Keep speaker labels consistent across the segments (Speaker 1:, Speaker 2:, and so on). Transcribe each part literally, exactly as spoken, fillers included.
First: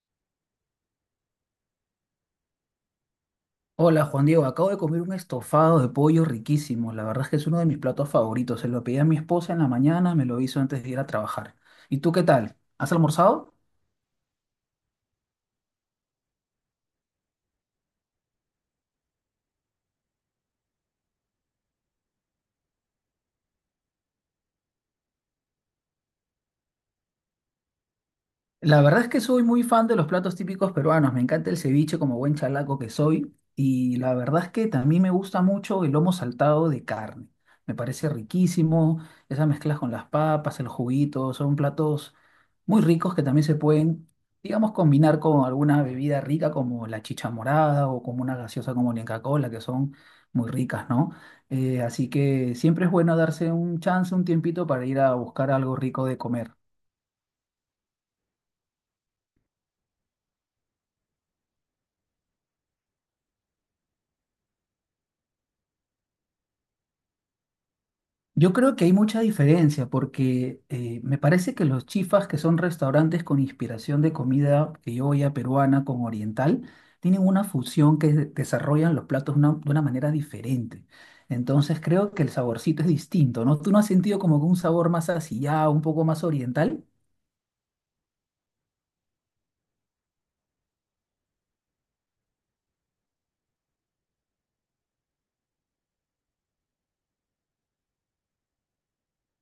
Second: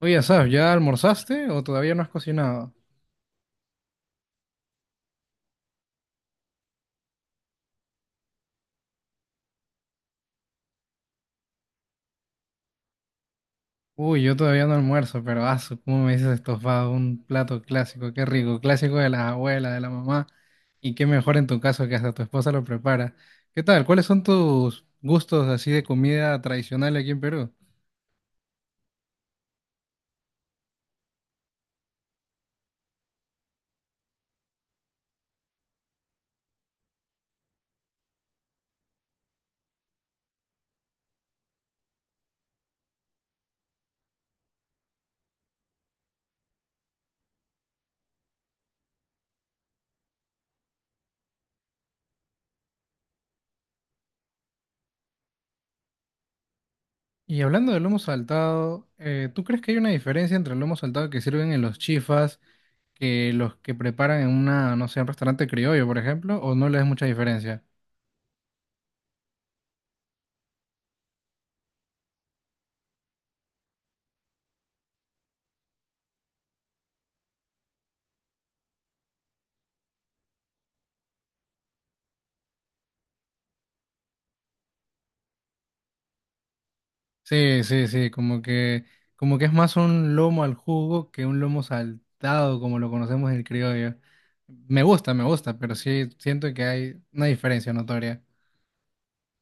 Speaker 1: Oye, Asaf, ¿ya almorzaste o todavía no has cocinado?
Speaker 2: Hola Juan Diego, acabo de comer un estofado de pollo riquísimo. La verdad es que es uno de mis platos favoritos. Se lo pedí a mi esposa en la mañana, me lo hizo antes de ir a trabajar. ¿Y tú qué tal? ¿Has almorzado?
Speaker 1: Uy, yo todavía no almuerzo, pero asu, ¿cómo me dices estofado? Un plato clásico, qué rico, clásico de las abuelas, de la mamá. Y qué mejor en tu caso que hasta tu esposa lo prepara. ¿Qué tal? ¿Cuáles son tus gustos así de comida tradicional aquí en Perú?
Speaker 2: La verdad es que soy muy fan de los platos típicos peruanos. Me encanta el ceviche como buen chalaco que soy. Y la verdad es que también me gusta mucho el lomo saltado de carne. Me parece riquísimo. Esas mezclas con las papas, el juguito, son platos muy ricos que también se pueden, digamos, combinar con alguna bebida rica como la chicha morada o como una gaseosa como la Inca-Cola, que son muy ricas, ¿no? Eh, así que siempre es bueno darse un chance, un tiempito para ir a buscar algo rico de comer.
Speaker 1: Y hablando del lomo saltado, eh, ¿tú crees que hay una diferencia entre el lomo saltado que sirven en los chifas que los que preparan en una, no sé, un restaurante criollo, por ejemplo, o no le ves mucha diferencia?
Speaker 2: Yo creo que hay mucha diferencia porque eh, me parece que los chifas, que son restaurantes con inspiración de comida criolla, peruana, con oriental, tienen una fusión que de- desarrollan los platos una- de una manera diferente. Entonces creo que el saborcito es distinto, ¿no? ¿Tú no has sentido como que un sabor más asillado, un poco más oriental?
Speaker 1: Sí, sí, sí, como que, como que es más un lomo al jugo que un lomo saltado, como lo conocemos en el criollo. Me gusta, me gusta, pero sí siento que hay una diferencia notoria.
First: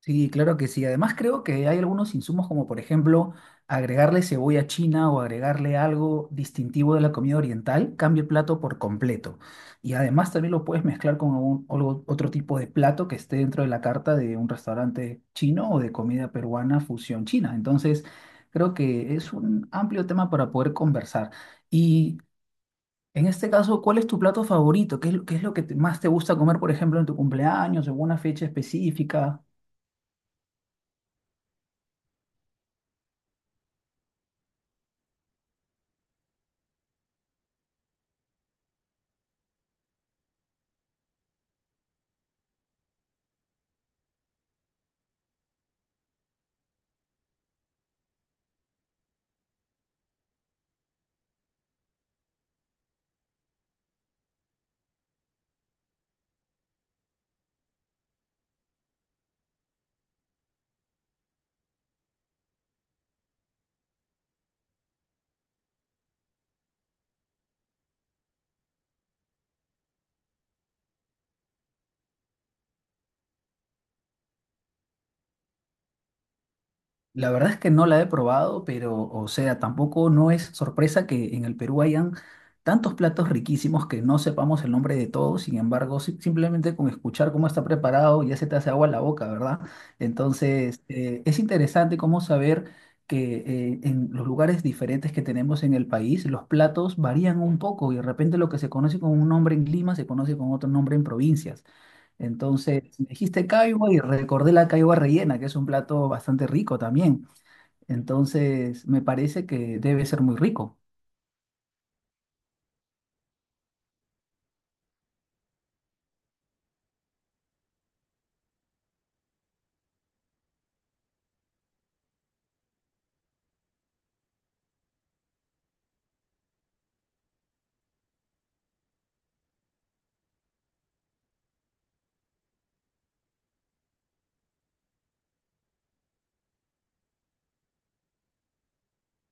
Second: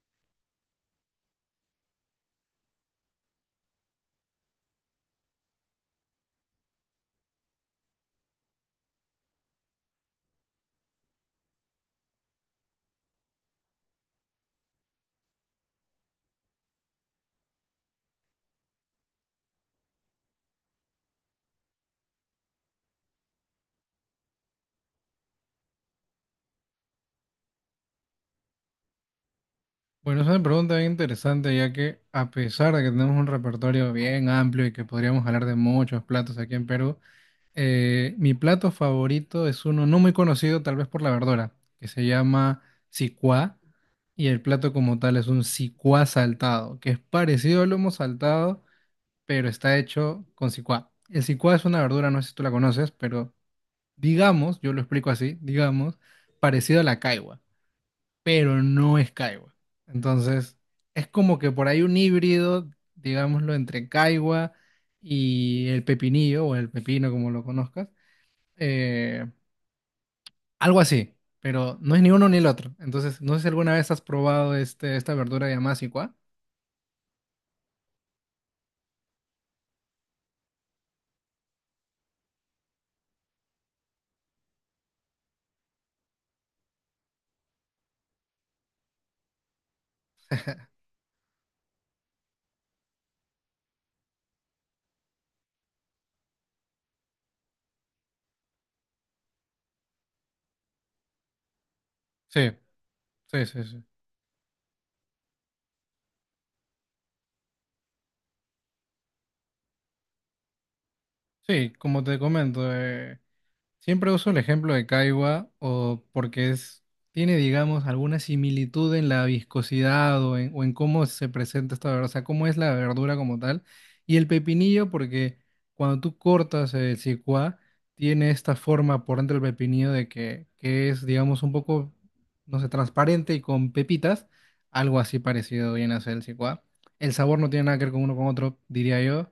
Speaker 2: Sí, claro que sí. Además creo que hay algunos insumos como por ejemplo agregarle cebolla china o agregarle algo distintivo de la comida oriental, cambia el plato por completo. Y además también lo puedes mezclar con algún- algo- otro tipo de plato que esté dentro de la carta de un restaurante chino o de comida peruana fusión china. Entonces creo que es un amplio tema para poder conversar. Y en este caso, ¿cuál es tu plato favorito? ¿Qué es, lo- qué es lo que te- más te gusta comer, por ejemplo, en tu cumpleaños o en una fecha específica?
Speaker 1: Bueno, es una pregunta bien interesante, ya que a pesar de que tenemos un repertorio bien amplio y que podríamos hablar de muchos platos aquí en Perú, eh, mi plato favorito es uno no muy conocido, tal vez por la verdura, que se llama sicuá, y el plato como tal es un sicuá saltado, que es parecido al lomo saltado pero está hecho con cicuá. El cicuá es una verdura, no sé si tú la conoces, pero digamos, yo lo explico así, digamos, parecido a la caigua, pero no es caigua. Entonces, es como que por ahí un híbrido, digámoslo, entre caigua y el pepinillo o el pepino, como lo conozcas, eh, algo así, pero no es ni uno ni el otro. Entonces, no sé si alguna vez has probado este, esta verdura llamada cicuá.
Speaker 2: La verdad es que no la he probado, pero, o sea, tampoco no es sorpresa que en el Perú hayan tantos platos riquísimos que no sepamos el nombre de todos. Sin embargo, si- simplemente con escuchar cómo está preparado ya se te hace agua la boca, ¿verdad? Entonces, eh, es interesante cómo saber que eh, en los lugares diferentes que tenemos en el país, los platos varían un poco y de repente lo que se conoce con un nombre en Lima se conoce con otro nombre en provincias.
Speaker 1: Sí,
Speaker 2: Entonces, me
Speaker 1: sí,
Speaker 2: dijiste
Speaker 1: sí, sí.
Speaker 2: caiba y recordé la caiba rellena, que es un plato bastante rico también. Entonces, me parece que debe ser muy rico.
Speaker 1: Sí, como te comento, eh, siempre uso el ejemplo de Kaiwa o porque es, tiene, digamos, alguna similitud en la viscosidad o en, o en cómo se presenta esta verdura, o sea, cómo es la verdura como tal. Y el pepinillo porque cuando tú cortas el cicuá, tiene esta forma por dentro del pepinillo de que, que es, digamos, un poco, no sé, transparente y con pepitas, algo así parecido viene a ser el cicuá. El sabor no tiene nada que ver con uno con otro, diría yo.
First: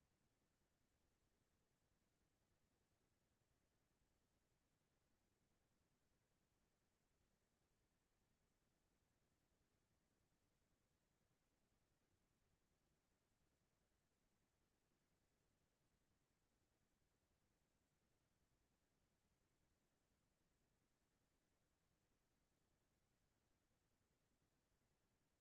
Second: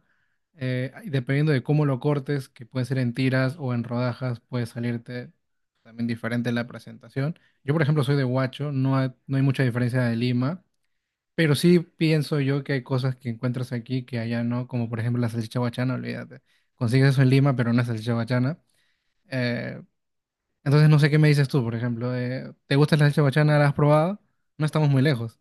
Speaker 1: Eh, y dependiendo de cómo lo cortes, que puede ser en tiras o en rodajas, puede salirte también diferente la presentación. Yo, por ejemplo, soy de Huacho, no hay, no hay mucha diferencia de Lima, pero sí pienso yo que hay cosas que encuentras aquí que allá no, como por ejemplo la salchicha huachana, olvídate. Consigues eso en Lima, pero no es salchicha huachana. Eh, entonces no sé qué me dices tú, por ejemplo. Eh, ¿te gusta la salchicha huachana? ¿La has probado? No estamos muy lejos.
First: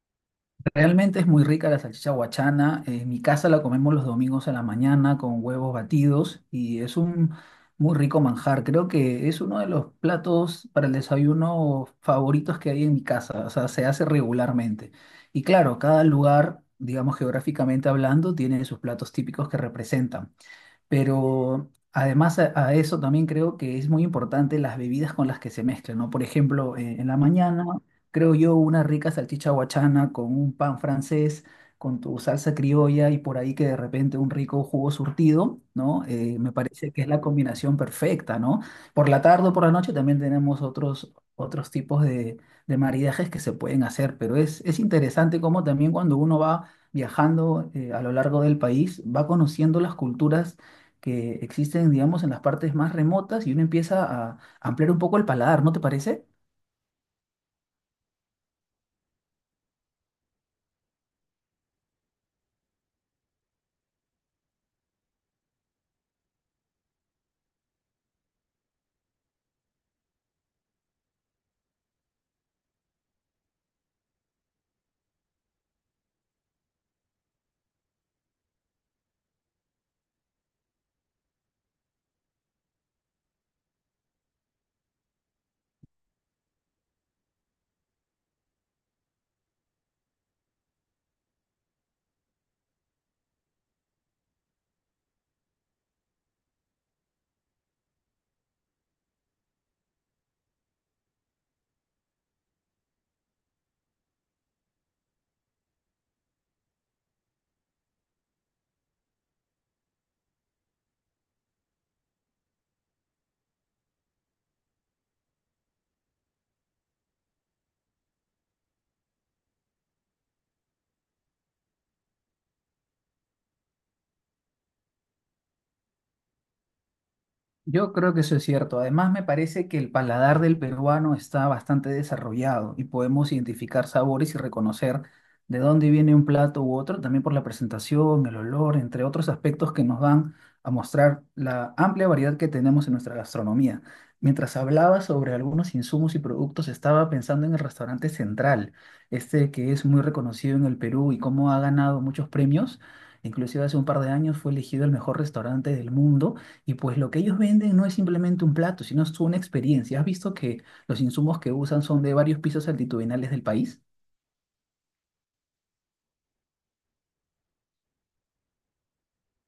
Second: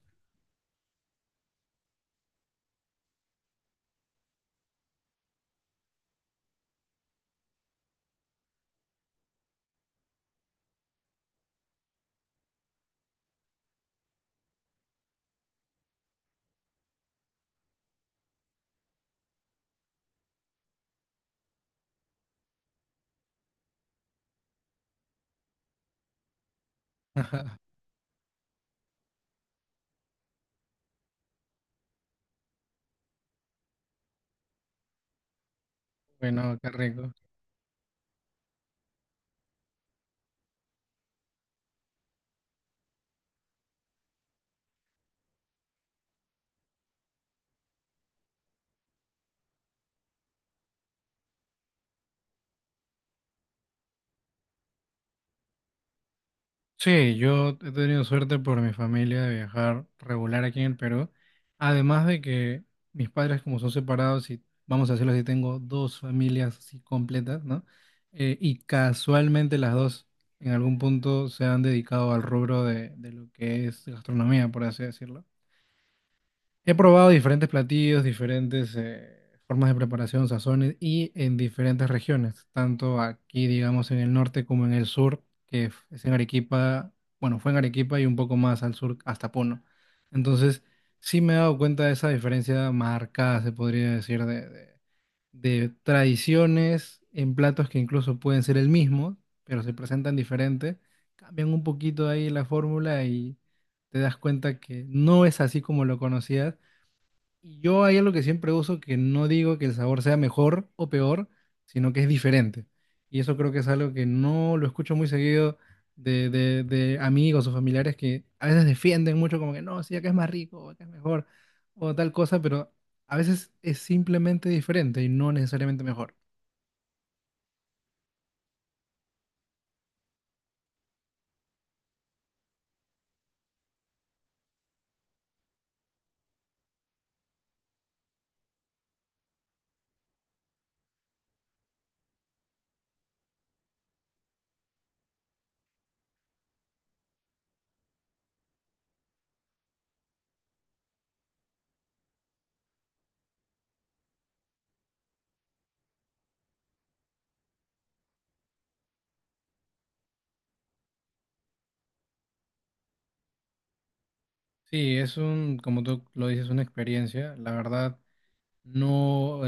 Speaker 2: Realmente es muy rica la salchicha huachana. En mi casa la comemos los domingos a la mañana con huevos batidos y es un muy rico manjar. Creo que es uno de los platos para el desayuno favoritos que hay en mi casa. O sea, se hace regularmente. Y claro, cada lugar, digamos geográficamente hablando, tiene sus platos típicos que representan. Pero además a, a eso también creo que es muy importante las bebidas con las que se mezclan, ¿no? Por ejemplo, eh, en la mañana, creo yo, una rica salchicha guachana con un pan francés, con tu salsa criolla y por ahí que de repente un rico jugo surtido, ¿no? Eh, me
Speaker 1: Bueno, qué
Speaker 2: parece que es
Speaker 1: rico.
Speaker 2: la combinación perfecta, ¿no? Por la tarde o por la noche también tenemos otros, otros tipos de, de maridajes que se pueden hacer, pero es, es interesante cómo también cuando uno va viajando eh, a lo largo del país, va conociendo las culturas que existen, digamos, en las partes más remotas y uno empieza a ampliar un poco el paladar, ¿no te parece?
Speaker 1: Sí, yo he tenido suerte por mi familia de viajar regular aquí en el Perú. Además de que mis padres, como son separados, y vamos a decirlo así, tengo dos familias así completas, ¿no? Eh, y casualmente las dos en algún punto se han dedicado al rubro de, de lo que es gastronomía, por así decirlo. He probado diferentes platillos, diferentes eh, formas de preparación, sazones y en diferentes regiones, tanto aquí, digamos, en el norte como en el sur, que f- es en Arequipa, bueno, fue en Arequipa y un poco más al sur hasta Puno. Entonces, sí me he dado cuenta de esa diferencia marcada, se podría decir, de, de- de tradiciones en platos que incluso pueden ser el mismo, pero se presentan diferente, cambian un poquito ahí la fórmula y te das cuenta que no es así como lo conocías y yo hay algo que siempre uso, que no digo que el sabor sea mejor o peor, sino que es diferente. Y eso creo que es algo que no lo escucho muy seguido de, de- de amigos o familiares que a veces defienden mucho como que no, sí, acá es más rico, o acá es mejor, o tal cosa, pero a veces es simplemente diferente y no necesariamente mejor.
Speaker 2: Yo creo que eso es cierto. Además, me parece que el paladar del peruano está bastante desarrollado y podemos identificar sabores y reconocer de dónde viene un plato u otro, también por la presentación, el olor, entre otros aspectos que nos van a mostrar la amplia variedad que tenemos en nuestra gastronomía. Mientras hablaba sobre algunos insumos y productos, estaba pensando en el restaurante Central, este que es muy reconocido en el Perú y cómo ha ganado muchos premios. Inclusive hace un par de años fue elegido el mejor restaurante del mundo y pues lo que ellos venden no es simplemente un plato, sino es una experiencia. ¿Has visto que los insumos que usan son de varios pisos altitudinales del país?
Speaker 1: Sí, es un, como tú lo dices, una experiencia. La verdad, no,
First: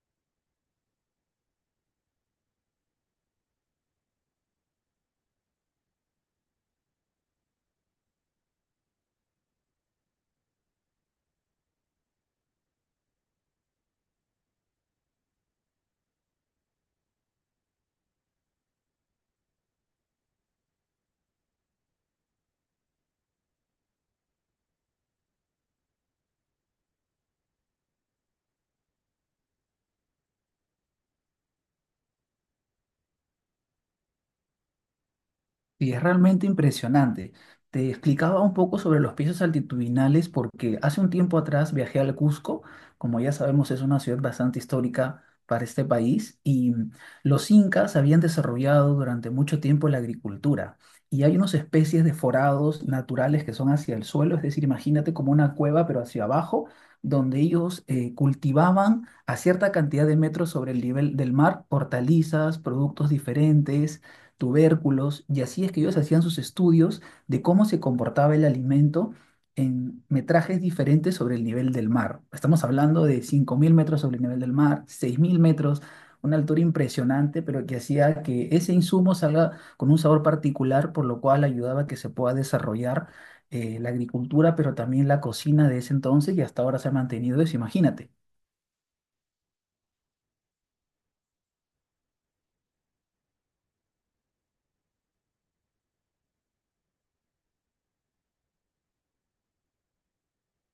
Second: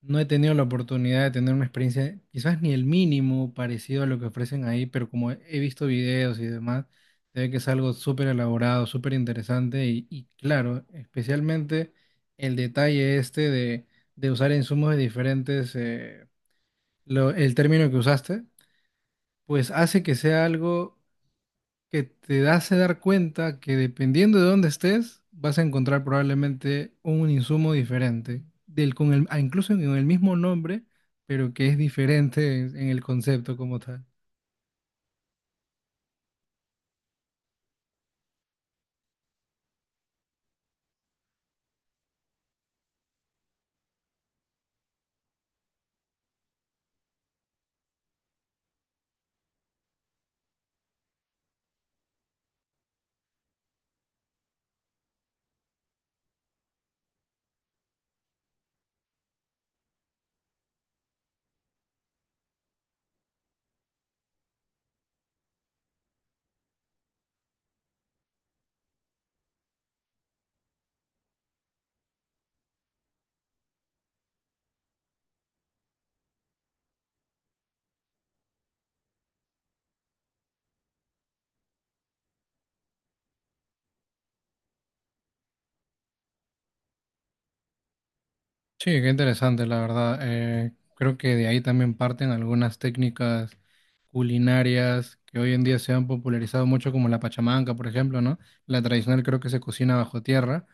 Speaker 1: no he tenido la oportunidad de tener una experiencia, quizás ni el mínimo parecido a lo que ofrecen ahí, pero como he he visto videos y demás, se ve que es algo súper elaborado, súper interesante y, y claro, especialmente el detalle este de, de usar insumos de diferentes, eh, lo- el término que usaste, pues hace que sea algo que te hace dar cuenta que dependiendo de dónde estés, vas a encontrar probablemente un insumo diferente, del, con el, ah, incluso con el mismo nombre, pero que es diferente en, en el concepto como tal.
Speaker 2: Y es realmente impresionante. Te explicaba un poco sobre los pisos altitudinales porque hace un tiempo atrás viajé al Cusco, como ya sabemos es una ciudad bastante histórica para este país, y los incas habían desarrollado durante mucho tiempo la agricultura. Y hay unas especies de forados naturales que son hacia el suelo, es decir, imagínate como una cueva pero hacia abajo, donde ellos eh, cultivaban a cierta cantidad de metros sobre el nivel del mar hortalizas, productos diferentes tubérculos, y así es que ellos hacían sus estudios de cómo se comportaba el alimento en metrajes diferentes sobre el nivel del mar. Estamos hablando de cinco mil metros sobre el nivel del mar, seis mil metros, una altura impresionante, pero que hacía que ese insumo salga con un sabor particular, por lo cual ayudaba a que se pueda desarrollar eh, la agricultura, pero también la cocina de ese entonces y hasta ahora se ha mantenido eso, imagínate.
Speaker 1: Sí, qué interesante, la verdad. Eh, creo que de ahí también parten algunas técnicas culinarias que hoy en día se han popularizado mucho, como la pachamanca, por ejemplo, ¿no? La tradicional creo que se cocina bajo tierra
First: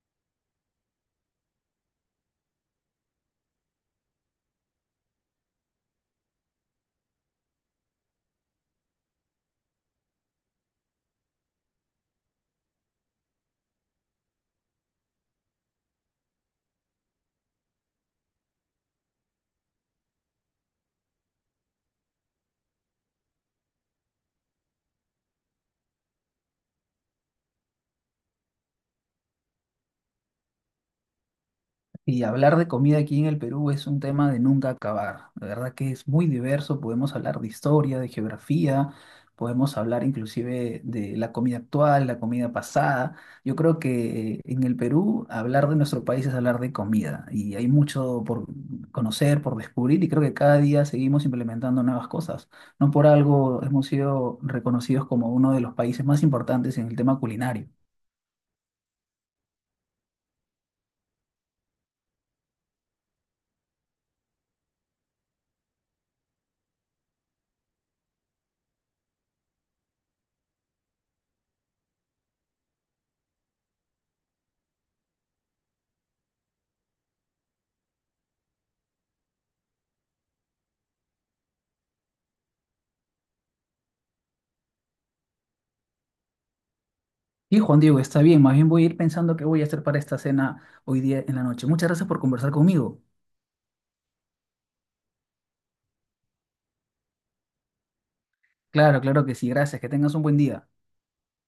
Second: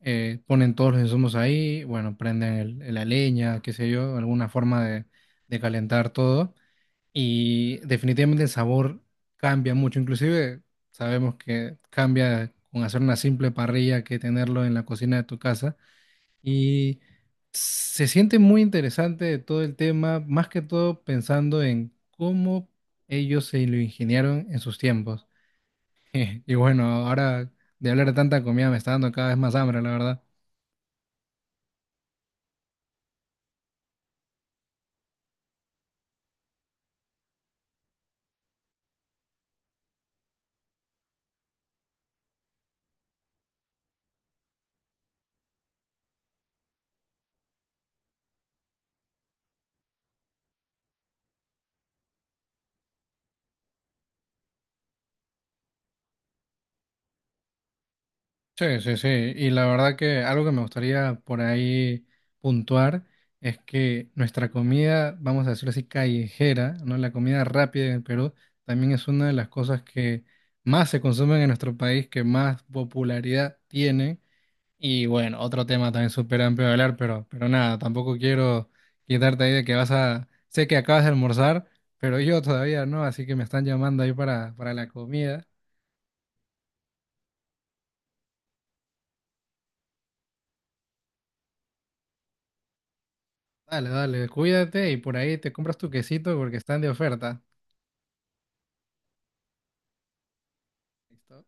Speaker 1: eh, ponen todos los insumos ahí, bueno, prenden el- la leña, qué sé yo, alguna forma de, de calentar todo. Y definitivamente el sabor cambia mucho, inclusive sabemos que cambia con hacer una simple parrilla que tenerlo en la cocina de tu casa. Y se siente muy interesante todo el tema, más que todo pensando en cómo ellos se lo ingeniaron en sus tiempos. Y bueno, ahora de hablar de tanta comida me está dando cada vez más hambre, la verdad.
Speaker 2: Y hablar de comida aquí en el Perú es un tema de nunca acabar. La verdad que es muy diverso, podemos hablar de historia, de geografía, podemos hablar inclusive de la comida actual, la comida pasada. Yo creo que eh, en el Perú hablar de nuestro país es hablar de comida y hay mucho por conocer, por descubrir y creo que cada día seguimos implementando nuevas cosas. No por algo hemos sido reconocidos como uno de los países más importantes en el tema culinario.
Speaker 1: Sí, sí, sí. Y la verdad que algo que me gustaría por ahí puntuar es que nuestra comida, vamos a decirlo así, callejera, ¿no? La comida rápida en Perú también es una de las cosas que más se consumen en nuestro país, que más popularidad tiene. Y bueno, otro tema también súper amplio de hablar, pero, pero nada, tampoco quiero quitarte ahí de que vas a... Sé que acabas de almorzar, pero yo todavía no, así que me están llamando ahí para, para la comida.
Speaker 2: Sí, Juan Diego, está bien, más bien voy a ir pensando qué voy a hacer para esta cena hoy día en la noche. Muchas gracias por conversar conmigo.
Speaker 1: Dale, dale, cuídate y por ahí te compras tu quesito porque están de oferta.
Speaker 2: Claro, claro que sí, gracias, que tengas un buen día.
Speaker 1: ¿Listo?